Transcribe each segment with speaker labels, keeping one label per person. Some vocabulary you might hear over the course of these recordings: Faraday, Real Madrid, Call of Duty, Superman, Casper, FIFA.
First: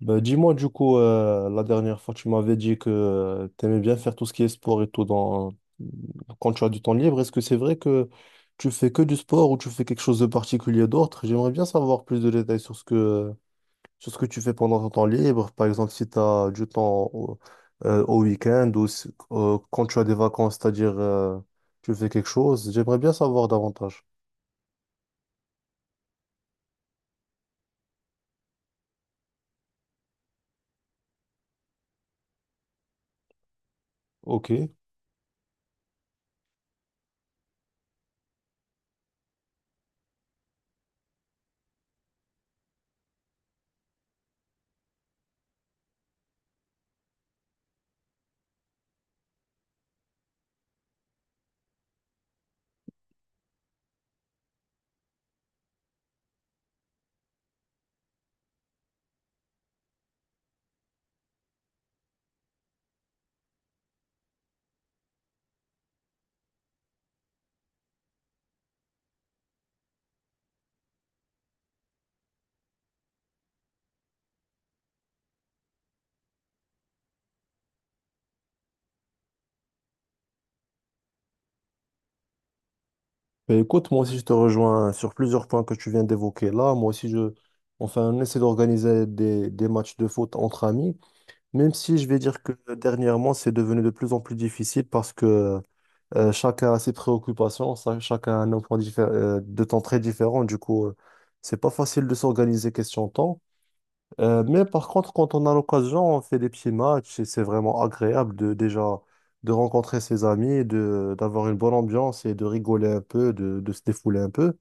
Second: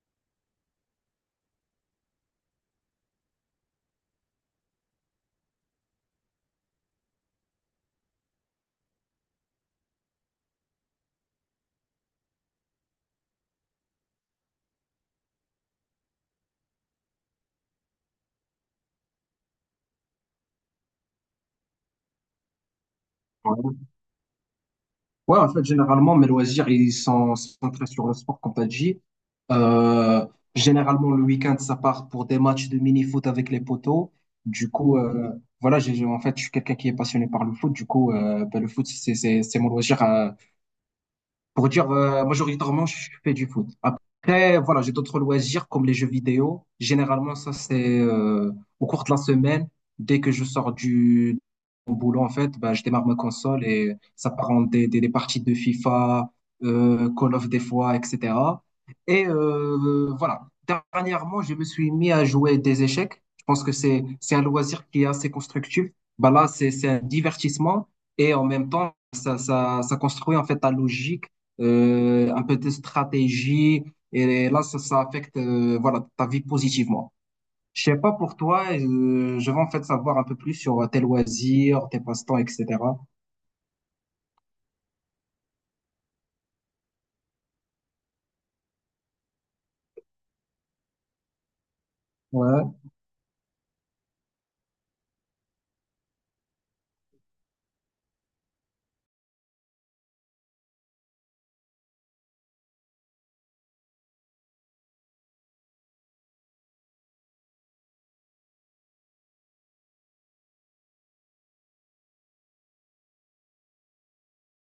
Speaker 1: Bah, dis-moi du coup, la dernière fois tu m'avais dit que tu aimais bien faire tout ce qui est sport et tout dans... quand tu as du temps libre. Est-ce que c'est vrai que tu fais que du sport ou tu fais quelque chose de particulier d'autre? J'aimerais bien savoir plus de détails sur sur ce que tu fais pendant ton temps libre. Par exemple, si tu as du temps au week-end ou quand tu as des vacances, c'est-à-dire tu fais quelque chose. J'aimerais bien savoir
Speaker 2: Ouais,
Speaker 1: davantage.
Speaker 2: Ouais, en fait, généralement, mes loisirs, ils sont centrés sur le sport, comme t'as dit. Euh, Généralement, le week-end, ça part pour des matchs de mini-foot avec les potos.
Speaker 1: Ok.
Speaker 2: Du coup, euh, voilà, en fait, je suis quelqu'un qui est passionné par le foot. Du coup, ben, le foot, c'est mon loisir, pour dire majoritairement je fais du foot. Après, voilà, j'ai d'autres loisirs comme les jeux vidéo. Généralement, ça c'est au cours de la semaine, dès que je sors du au boulot en fait, bah, je démarre ma console et ça part en des parties de FIFA, Call of des fois, etc. Et voilà, dernièrement, je me suis mis à jouer des échecs. Je pense que c'est un loisir qui est assez constructif. Bah là, c'est un divertissement et en même temps, ça construit en fait ta logique, un peu de stratégie. Et là, ça affecte, voilà, ta vie positivement. Je sais pas pour toi, je veux en fait savoir un peu plus sur tes loisirs, tes passe-temps, etc.
Speaker 1: Ben, écoute, moi aussi je te rejoins sur plusieurs points que tu viens d'évoquer là. Moi aussi enfin, on essaie d'organiser des matchs de foot entre amis, même si je vais dire que
Speaker 2: Ouais,
Speaker 1: dernièrement c'est devenu de plus en plus difficile parce que chacun a ses préoccupations, chacun a un emploi de temps très différent. Du coup, c'est pas facile de s'organiser question temps. Mais par contre, quand on a l'occasion, on fait des petits matchs et c'est vraiment agréable de déjà de rencontrer ses amis, de d'avoir une bonne ambiance et de rigoler un peu, de se défouler un peu.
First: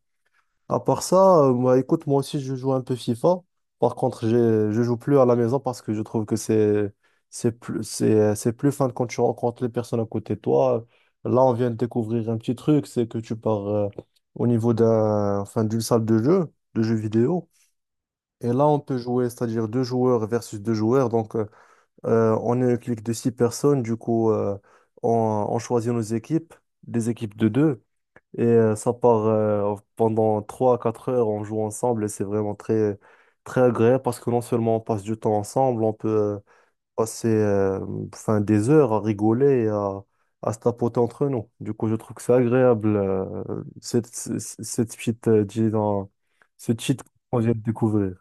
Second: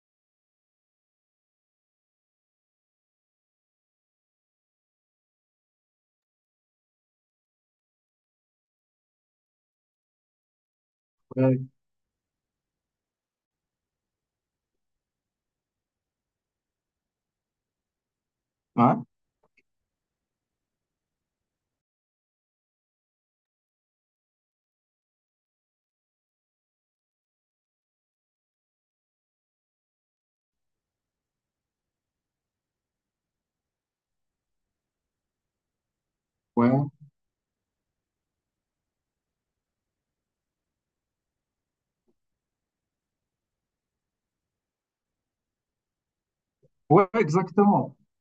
Speaker 1: À part ça, moi, écoute, moi aussi, je joue un peu FIFA. Par contre, je joue plus à la maison parce que je trouve que c'est plus fun quand tu rencontres les personnes à côté de toi. Là, on
Speaker 2: ouais,
Speaker 1: vient de découvrir un petit truc, c'est que tu pars au niveau d'un enfin d'une salle de jeu, de jeux vidéo. Et là, on
Speaker 2: ouais,
Speaker 1: peut jouer, c'est-à-dire deux joueurs versus deux joueurs. Donc, on est une clique de six personnes. Du coup, euh, on choisit nos équipes, des équipes de deux. Et ça part pendant trois à quatre heures. On joue ensemble et c'est vraiment très, très agréable parce que non seulement on passe du temps ensemble, on peut
Speaker 2: ouais,
Speaker 1: passer enfin, des heures à rigoler et à se tapoter entre nous. Du coup, je trouve que c'est agréable, cette petite, disons, ce cheat
Speaker 2: ouais,
Speaker 1: qu'on vient de
Speaker 2: exactement.
Speaker 1: découvrir.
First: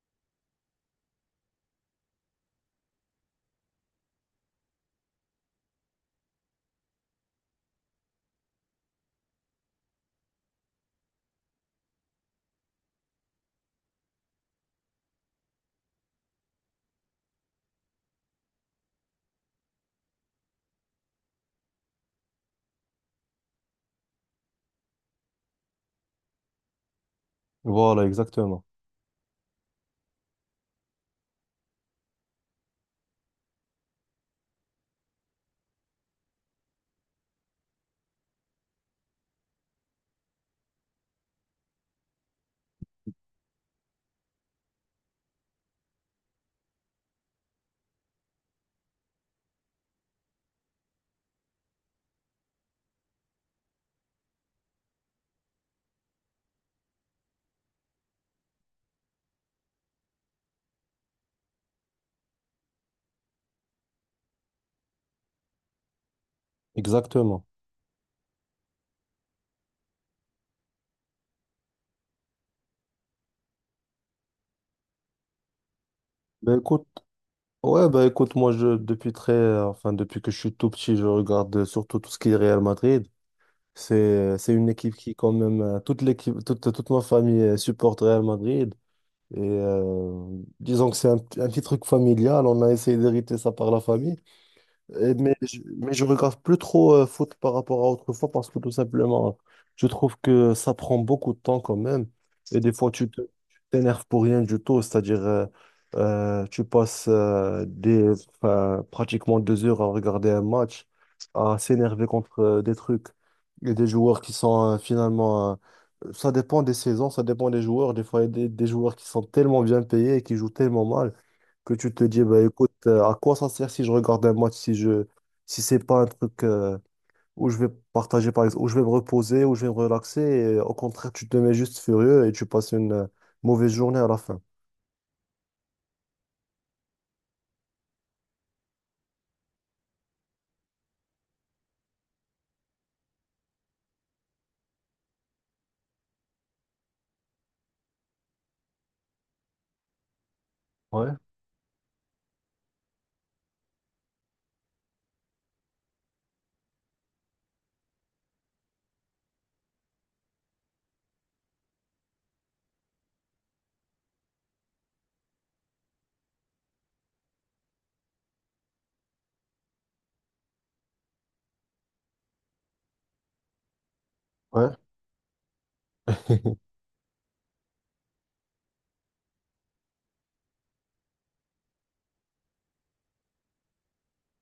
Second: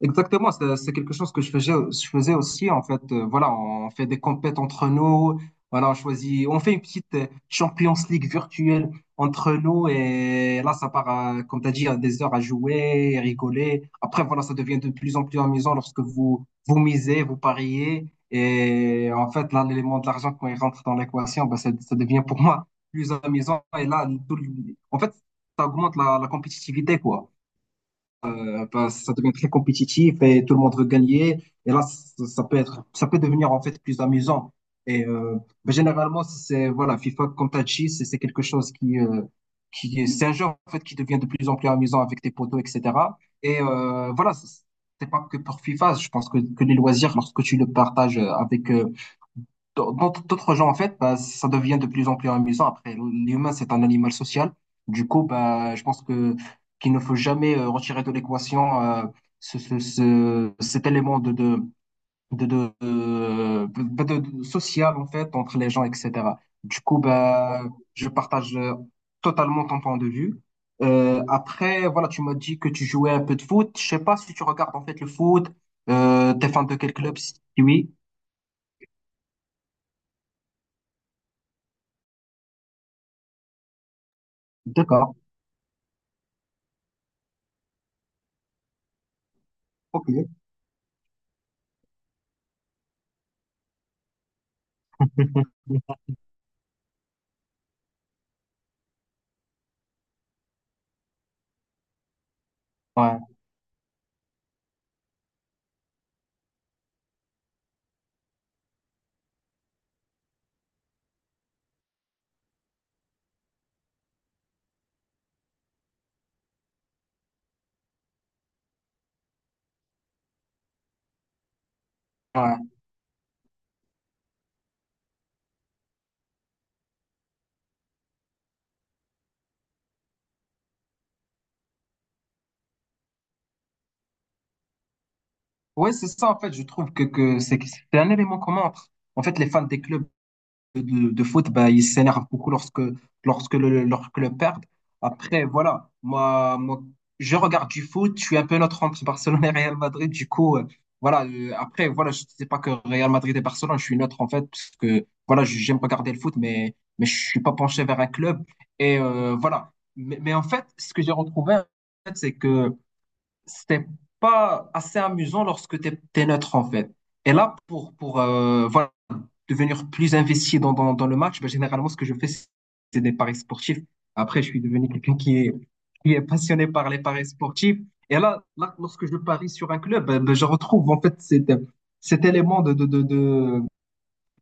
Speaker 2: Exactement, c'est quelque chose que je faisais aussi en fait. Voilà, on fait des compètes entre nous. Voilà, on choisit, on fait une petite Champions League virtuelle entre nous et là ça part, comme tu as dit, à des heures à jouer, rigoler. Après voilà, ça devient de plus en plus amusant lorsque vous vous misez, vous pariez et en fait là l'élément de l'argent quand il rentre dans l'équation, bah, ça devient pour moi plus amusant et là en fait ça augmente la compétitivité quoi.
Speaker 1: Voilà, exactement.
Speaker 2: Ben, ça devient très compétitif et tout le monde veut gagner. Et là, ça peut être, ça peut devenir en fait plus amusant. Et ben, généralement, si c'est voilà, FIFA, comme t'as dit, c'est quelque chose qui, c'est un jeu en fait qui devient de plus en plus amusant avec tes potos, etc. Et voilà, c'est pas que pour FIFA. Je pense que les loisirs, lorsque tu le partages avec dans- d'autres gens, en fait, bah, ça devient de plus en plus amusant. Après, l'humain, c'est un animal social. Du coup, bah, je pense que qu'il ne faut jamais retirer de l'équation cet élément de social, en fait, entre les gens, etc. Du coup,
Speaker 1: Exactement.
Speaker 2: bah, je partage, totalement ton point de vue. Après, voilà, tu m'as dit que tu jouais un peu de foot. Je sais pas si tu regardes, en fait, le foot. T'es
Speaker 1: Ben
Speaker 2: fan de
Speaker 1: écoute,
Speaker 2: quel club? Si
Speaker 1: ouais,
Speaker 2: oui.
Speaker 1: ben écoute, moi je depuis très enfin depuis que je suis tout petit, je regarde surtout tout ce qui est Real Madrid. C'est une équipe qui
Speaker 2: D'accord.
Speaker 1: quand même euh, toute ma famille supporte Real Madrid et
Speaker 2: Ok.
Speaker 1: disons que c'est un petit truc familial, on a essayé d'hériter ça par la famille. Mais mais je regarde plus trop foot par rapport à autrefois parce que tout simplement, je trouve que ça prend beaucoup de temps quand même. Et des fois,
Speaker 2: Ouais,
Speaker 1: tu t'énerves pour rien du tout. C'est-à-dire, tu passes enfin, pratiquement deux heures à regarder un match, à s'énerver contre des trucs et des joueurs qui sont finalement. Ça dépend des saisons, ça dépend des joueurs. Des fois, il y a des joueurs qui sont tellement bien payés et qui jouent tellement mal que tu te dis, bah,
Speaker 2: ouais.
Speaker 1: écoute, à quoi ça sert si je regarde un match, si c'est pas un truc où je vais partager, par exemple, où je vais me reposer, où je vais me relaxer, et, au contraire, tu te mets juste furieux et tu passes une mauvaise journée à la fin.
Speaker 2: Ouais, c'est ça, en fait, je trouve que c'est un élément commun entre. En fait, les fans des clubs de foot, bah, ils s'énervent beaucoup lorsque leur club perd. Après, voilà, je regarde du foot, je suis un peu neutre entre Barcelone et Real Madrid, du coup,
Speaker 1: Ouais,
Speaker 2: voilà, après, voilà, je sais pas que Real Madrid et Barcelone, je suis neutre, en fait, parce que, voilà, je j'aime regarder le foot, mais je suis pas penché vers un club. Et voilà. Mais en fait, ce que j'ai retrouvé, en fait, c'est que c'était pas assez amusant lorsque tu es neutre en fait. Et là, pour voilà, devenir plus investi dans le match, ben, généralement, ce que je fais, c'est des paris sportifs. Après, je suis
Speaker 1: ouais.
Speaker 2: devenu qui est passionné par les paris sportifs. Et là, lorsque je parie sur un club, je retrouve en fait cet élément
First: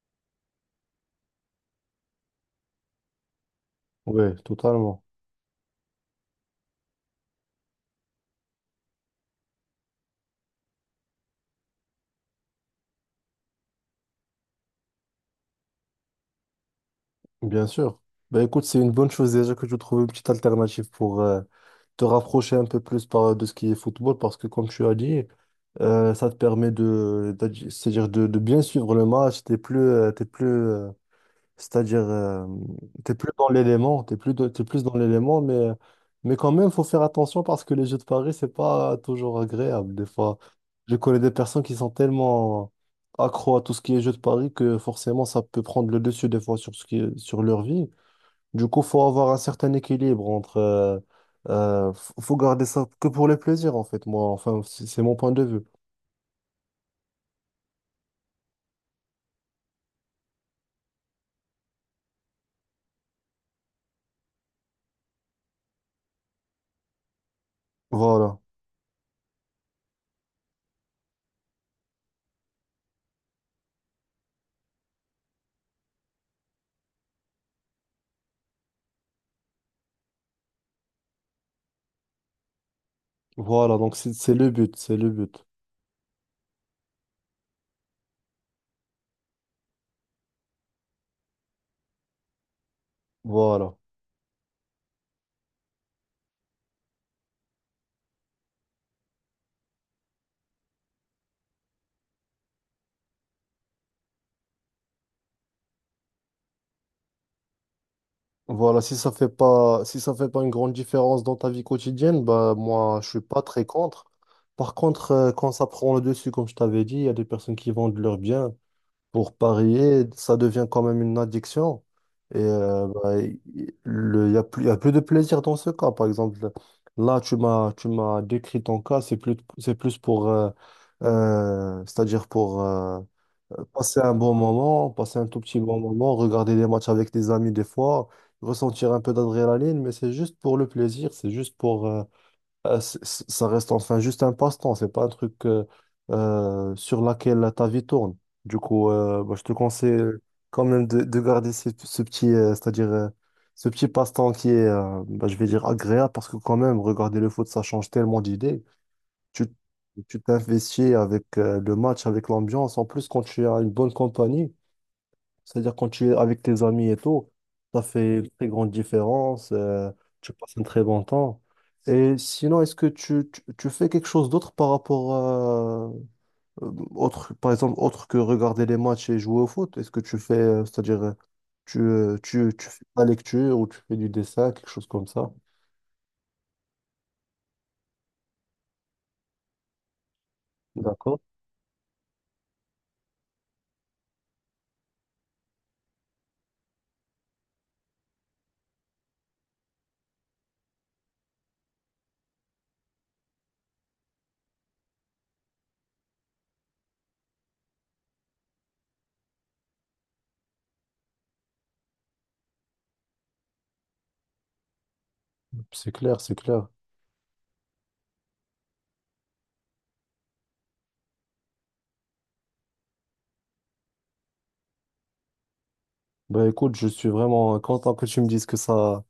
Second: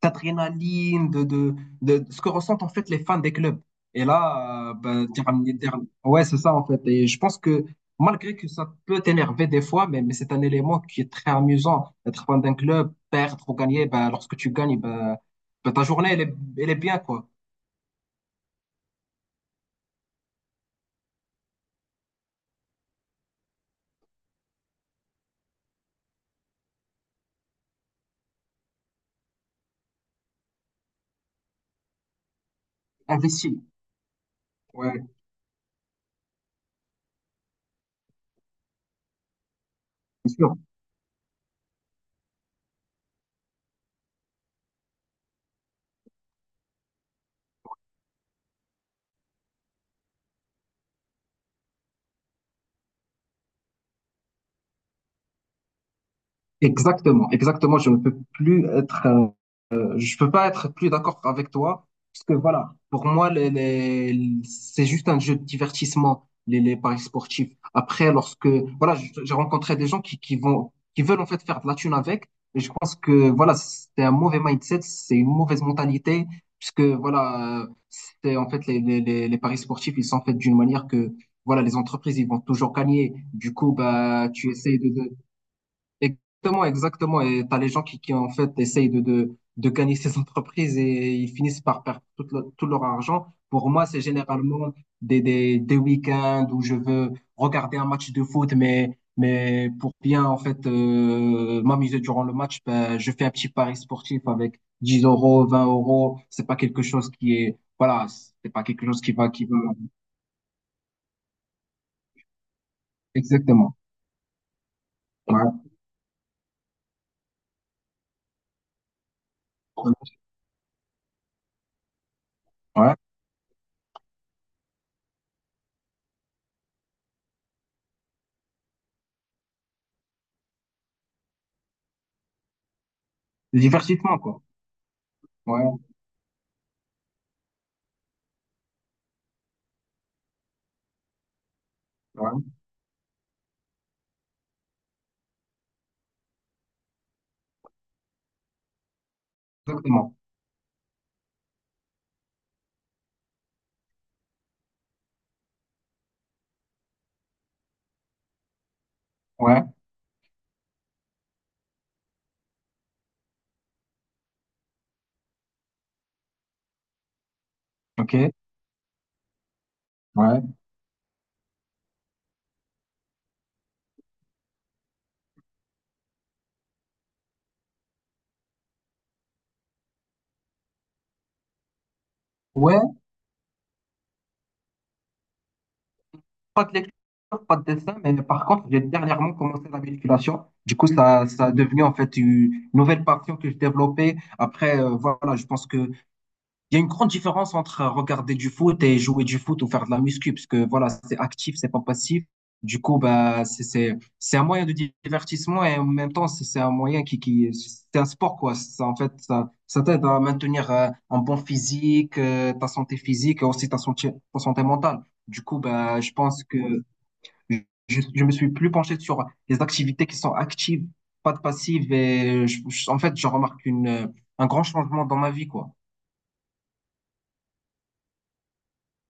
Speaker 2: d'adrénaline, de ce que ressentent en fait les fans des clubs. Et
Speaker 1: Oui,
Speaker 2: là,
Speaker 1: totalement,
Speaker 2: ben, dire- ouais, c'est ça en fait. Et je pense que malgré que ça peut t'énerver des fois, mais c'est un élément qui est très amusant. Être fan d'un club, perdre ou gagner, ben, lorsque tu gagnes, ta journée, elle est bien, quoi.
Speaker 1: bien sûr. Ben écoute, c'est une bonne chose déjà que tu trouves une petite alternative pour te rapprocher un peu plus par, de ce qui est football, parce que comme tu as dit, ça te permet de, c'est-à-dire de bien suivre le match, C'est-à-dire, euh, t'es plus dans
Speaker 2: Investi.
Speaker 1: l'élément, t'es plus dans
Speaker 2: Ouais,
Speaker 1: l'élément, mais quand même, faut faire attention parce que les jeux de paris, c'est pas toujours agréable. Des
Speaker 2: bien
Speaker 1: fois,
Speaker 2: sûr.
Speaker 1: je connais des personnes qui sont tellement accro à tout ce qui est jeux de paris que forcément, ça peut prendre le dessus des fois sur ce qui sur leur vie. Du coup, faut avoir un certain équilibre entre, euh, faut garder ça que pour le plaisir, en fait. Moi, enfin, c'est mon point de vue.
Speaker 2: Exactement, exactement. Je ne peux plus être. Je peux pas être plus d'accord avec toi, parce que voilà, pour moi, c'est juste un jeu de divertissement, les paris sportifs. Après,
Speaker 1: Voilà.
Speaker 2: lorsque, voilà, j'ai rencontré des gens qui veulent en fait faire de la thune avec, et je pense que voilà, c'est un mauvais mindset, c'est une mauvaise mentalité, puisque voilà, c'est en fait les paris sportifs, ils sont faits d'une manière que, voilà, les entreprises, ils vont toujours gagner. Du coup,
Speaker 1: Voilà. Donc, c'est
Speaker 2: bah,
Speaker 1: c'est
Speaker 2: tu
Speaker 1: le but,
Speaker 2: essayes
Speaker 1: c'est le
Speaker 2: de,
Speaker 1: but.
Speaker 2: exactement, exactement. Et t'as les gens qui en fait essayent de gagner ces entreprises et ils finissent par perdre tout, tout leur argent. Pour
Speaker 1: Voilà.
Speaker 2: moi, c'est généralement des week-ends où je veux regarder un match de foot, mais pour bien en fait m'amuser durant le match, ben, je fais un petit pari sportif avec 10 euros, 20 euros. C'est pas quelque chose qui est, voilà, c'est pas
Speaker 1: Voilà,
Speaker 2: quelque
Speaker 1: si
Speaker 2: chose
Speaker 1: ça fait
Speaker 2: qui va.
Speaker 1: pas, si ça fait pas une grande différence dans ta vie quotidienne, bah moi je suis pas très
Speaker 2: Exactement.
Speaker 1: contre. Par contre, quand
Speaker 2: Ouais.
Speaker 1: ça prend le dessus, comme je t'avais dit, il y a des personnes qui vendent leurs biens pour parier, ça devient quand même une addiction. Et
Speaker 2: Ouais.
Speaker 1: bah, il y a plus, il y a plus de plaisir dans ce cas. Par exemple, là tu m'as décrit ton cas, c'est plus pour, c'est-à-dire pour
Speaker 2: Le
Speaker 1: passer un
Speaker 2: divertissement,
Speaker 1: bon
Speaker 2: quoi.
Speaker 1: moment, passer un tout petit bon
Speaker 2: Ouais.
Speaker 1: moment, regarder des matchs avec des amis des fois, ressentir un peu d'adrénaline, mais c'est juste pour le plaisir, c'est juste pour... euh,
Speaker 2: Ouais.
Speaker 1: euh, c- c- ça reste enfin juste un passe-temps, c'est pas un truc sur laquelle ta vie tourne. Du coup, bah, je te conseille
Speaker 2: Exactement.
Speaker 1: quand même de garder ce petit, c'est-à-dire ce petit passe-temps qui est, bah, je vais dire, agréable, parce que quand même, regarder le foot, ça change tellement d'idées tu
Speaker 2: Ouais.
Speaker 1: tu t'investis avec le match, avec l'ambiance. En plus, quand tu as une bonne compagnie, c'est-à-dire quand tu es avec tes amis et tout, ça fait une
Speaker 2: OK.
Speaker 1: très grande différence. Tu passes
Speaker 2: Ouais.
Speaker 1: un très bon temps. Et sinon, est-ce que tu fais quelque chose d'autre par rapport à, autre, par exemple, autre que regarder les matchs et jouer au foot? Est-ce que tu fais, c'est-à-dire, euh, tu
Speaker 2: Ouais,
Speaker 1: fais de la lecture ou tu fais du dessin, quelque chose comme ça?
Speaker 2: pas de lecture, pas de dessin, mais par contre, j'ai dernièrement commencé la musculation. Du coup,
Speaker 1: D'accord.
Speaker 2: ça a devenu en fait une nouvelle passion que je développais. Après, voilà, je pense que Il y a une grande différence entre regarder du foot et jouer du foot ou faire de la muscu, parce que voilà, c'est actif, c'est pas passif. Du coup, bah, c'est un moyen de divertissement et en même temps, c'est un moyen c'est un sport, quoi. Ça, en fait, ça t'aide à maintenir, un bon physique, ta santé physique et aussi ta santé mentale. Du coup,
Speaker 1: C'est
Speaker 2: bah, je
Speaker 1: clair, c'est
Speaker 2: pense que
Speaker 1: clair.
Speaker 2: je me suis plus penché sur les activités qui sont actives, pas de passives et en fait, je remarque une, un grand changement dans ma vie, quoi.
Speaker 1: Bah écoute, je suis vraiment content que tu me dises que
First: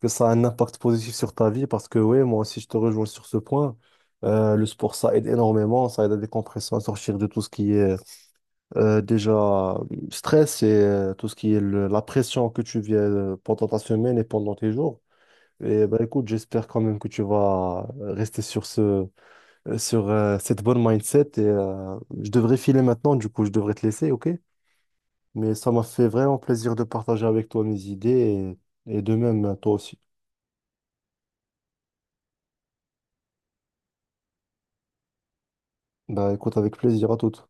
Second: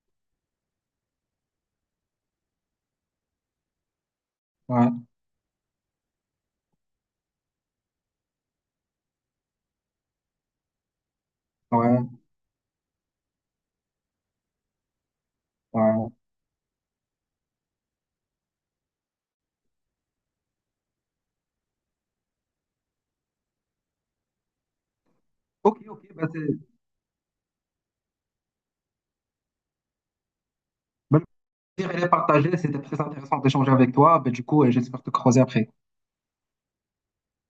Speaker 1: que ça a un impact positif sur ta vie parce que oui, moi aussi je te rejoins sur ce point. Le
Speaker 2: Ouais,
Speaker 1: sport, ça aide énormément, ça aide à décompresser, à sortir de tout ce qui est déjà stress et tout ce qui est la
Speaker 2: ouais,
Speaker 1: pression que tu viens pendant ta semaine et pendant tes jours. Et bah
Speaker 2: ouais.
Speaker 1: écoute, j'espère quand même que tu vas rester sur sur cette bonne mindset et je devrais filer maintenant, du coup je devrais te laisser, ok? Mais ça
Speaker 2: Ok,
Speaker 1: m'a fait
Speaker 2: ok,
Speaker 1: vraiment plaisir de partager avec toi mes idées et de même toi aussi.
Speaker 2: bah, le plaisir il est partagé, c'était très intéressant d'échanger avec toi. Bah, du coup, j'espère te croiser après.
Speaker 1: Bah écoute, avec plaisir à toutes.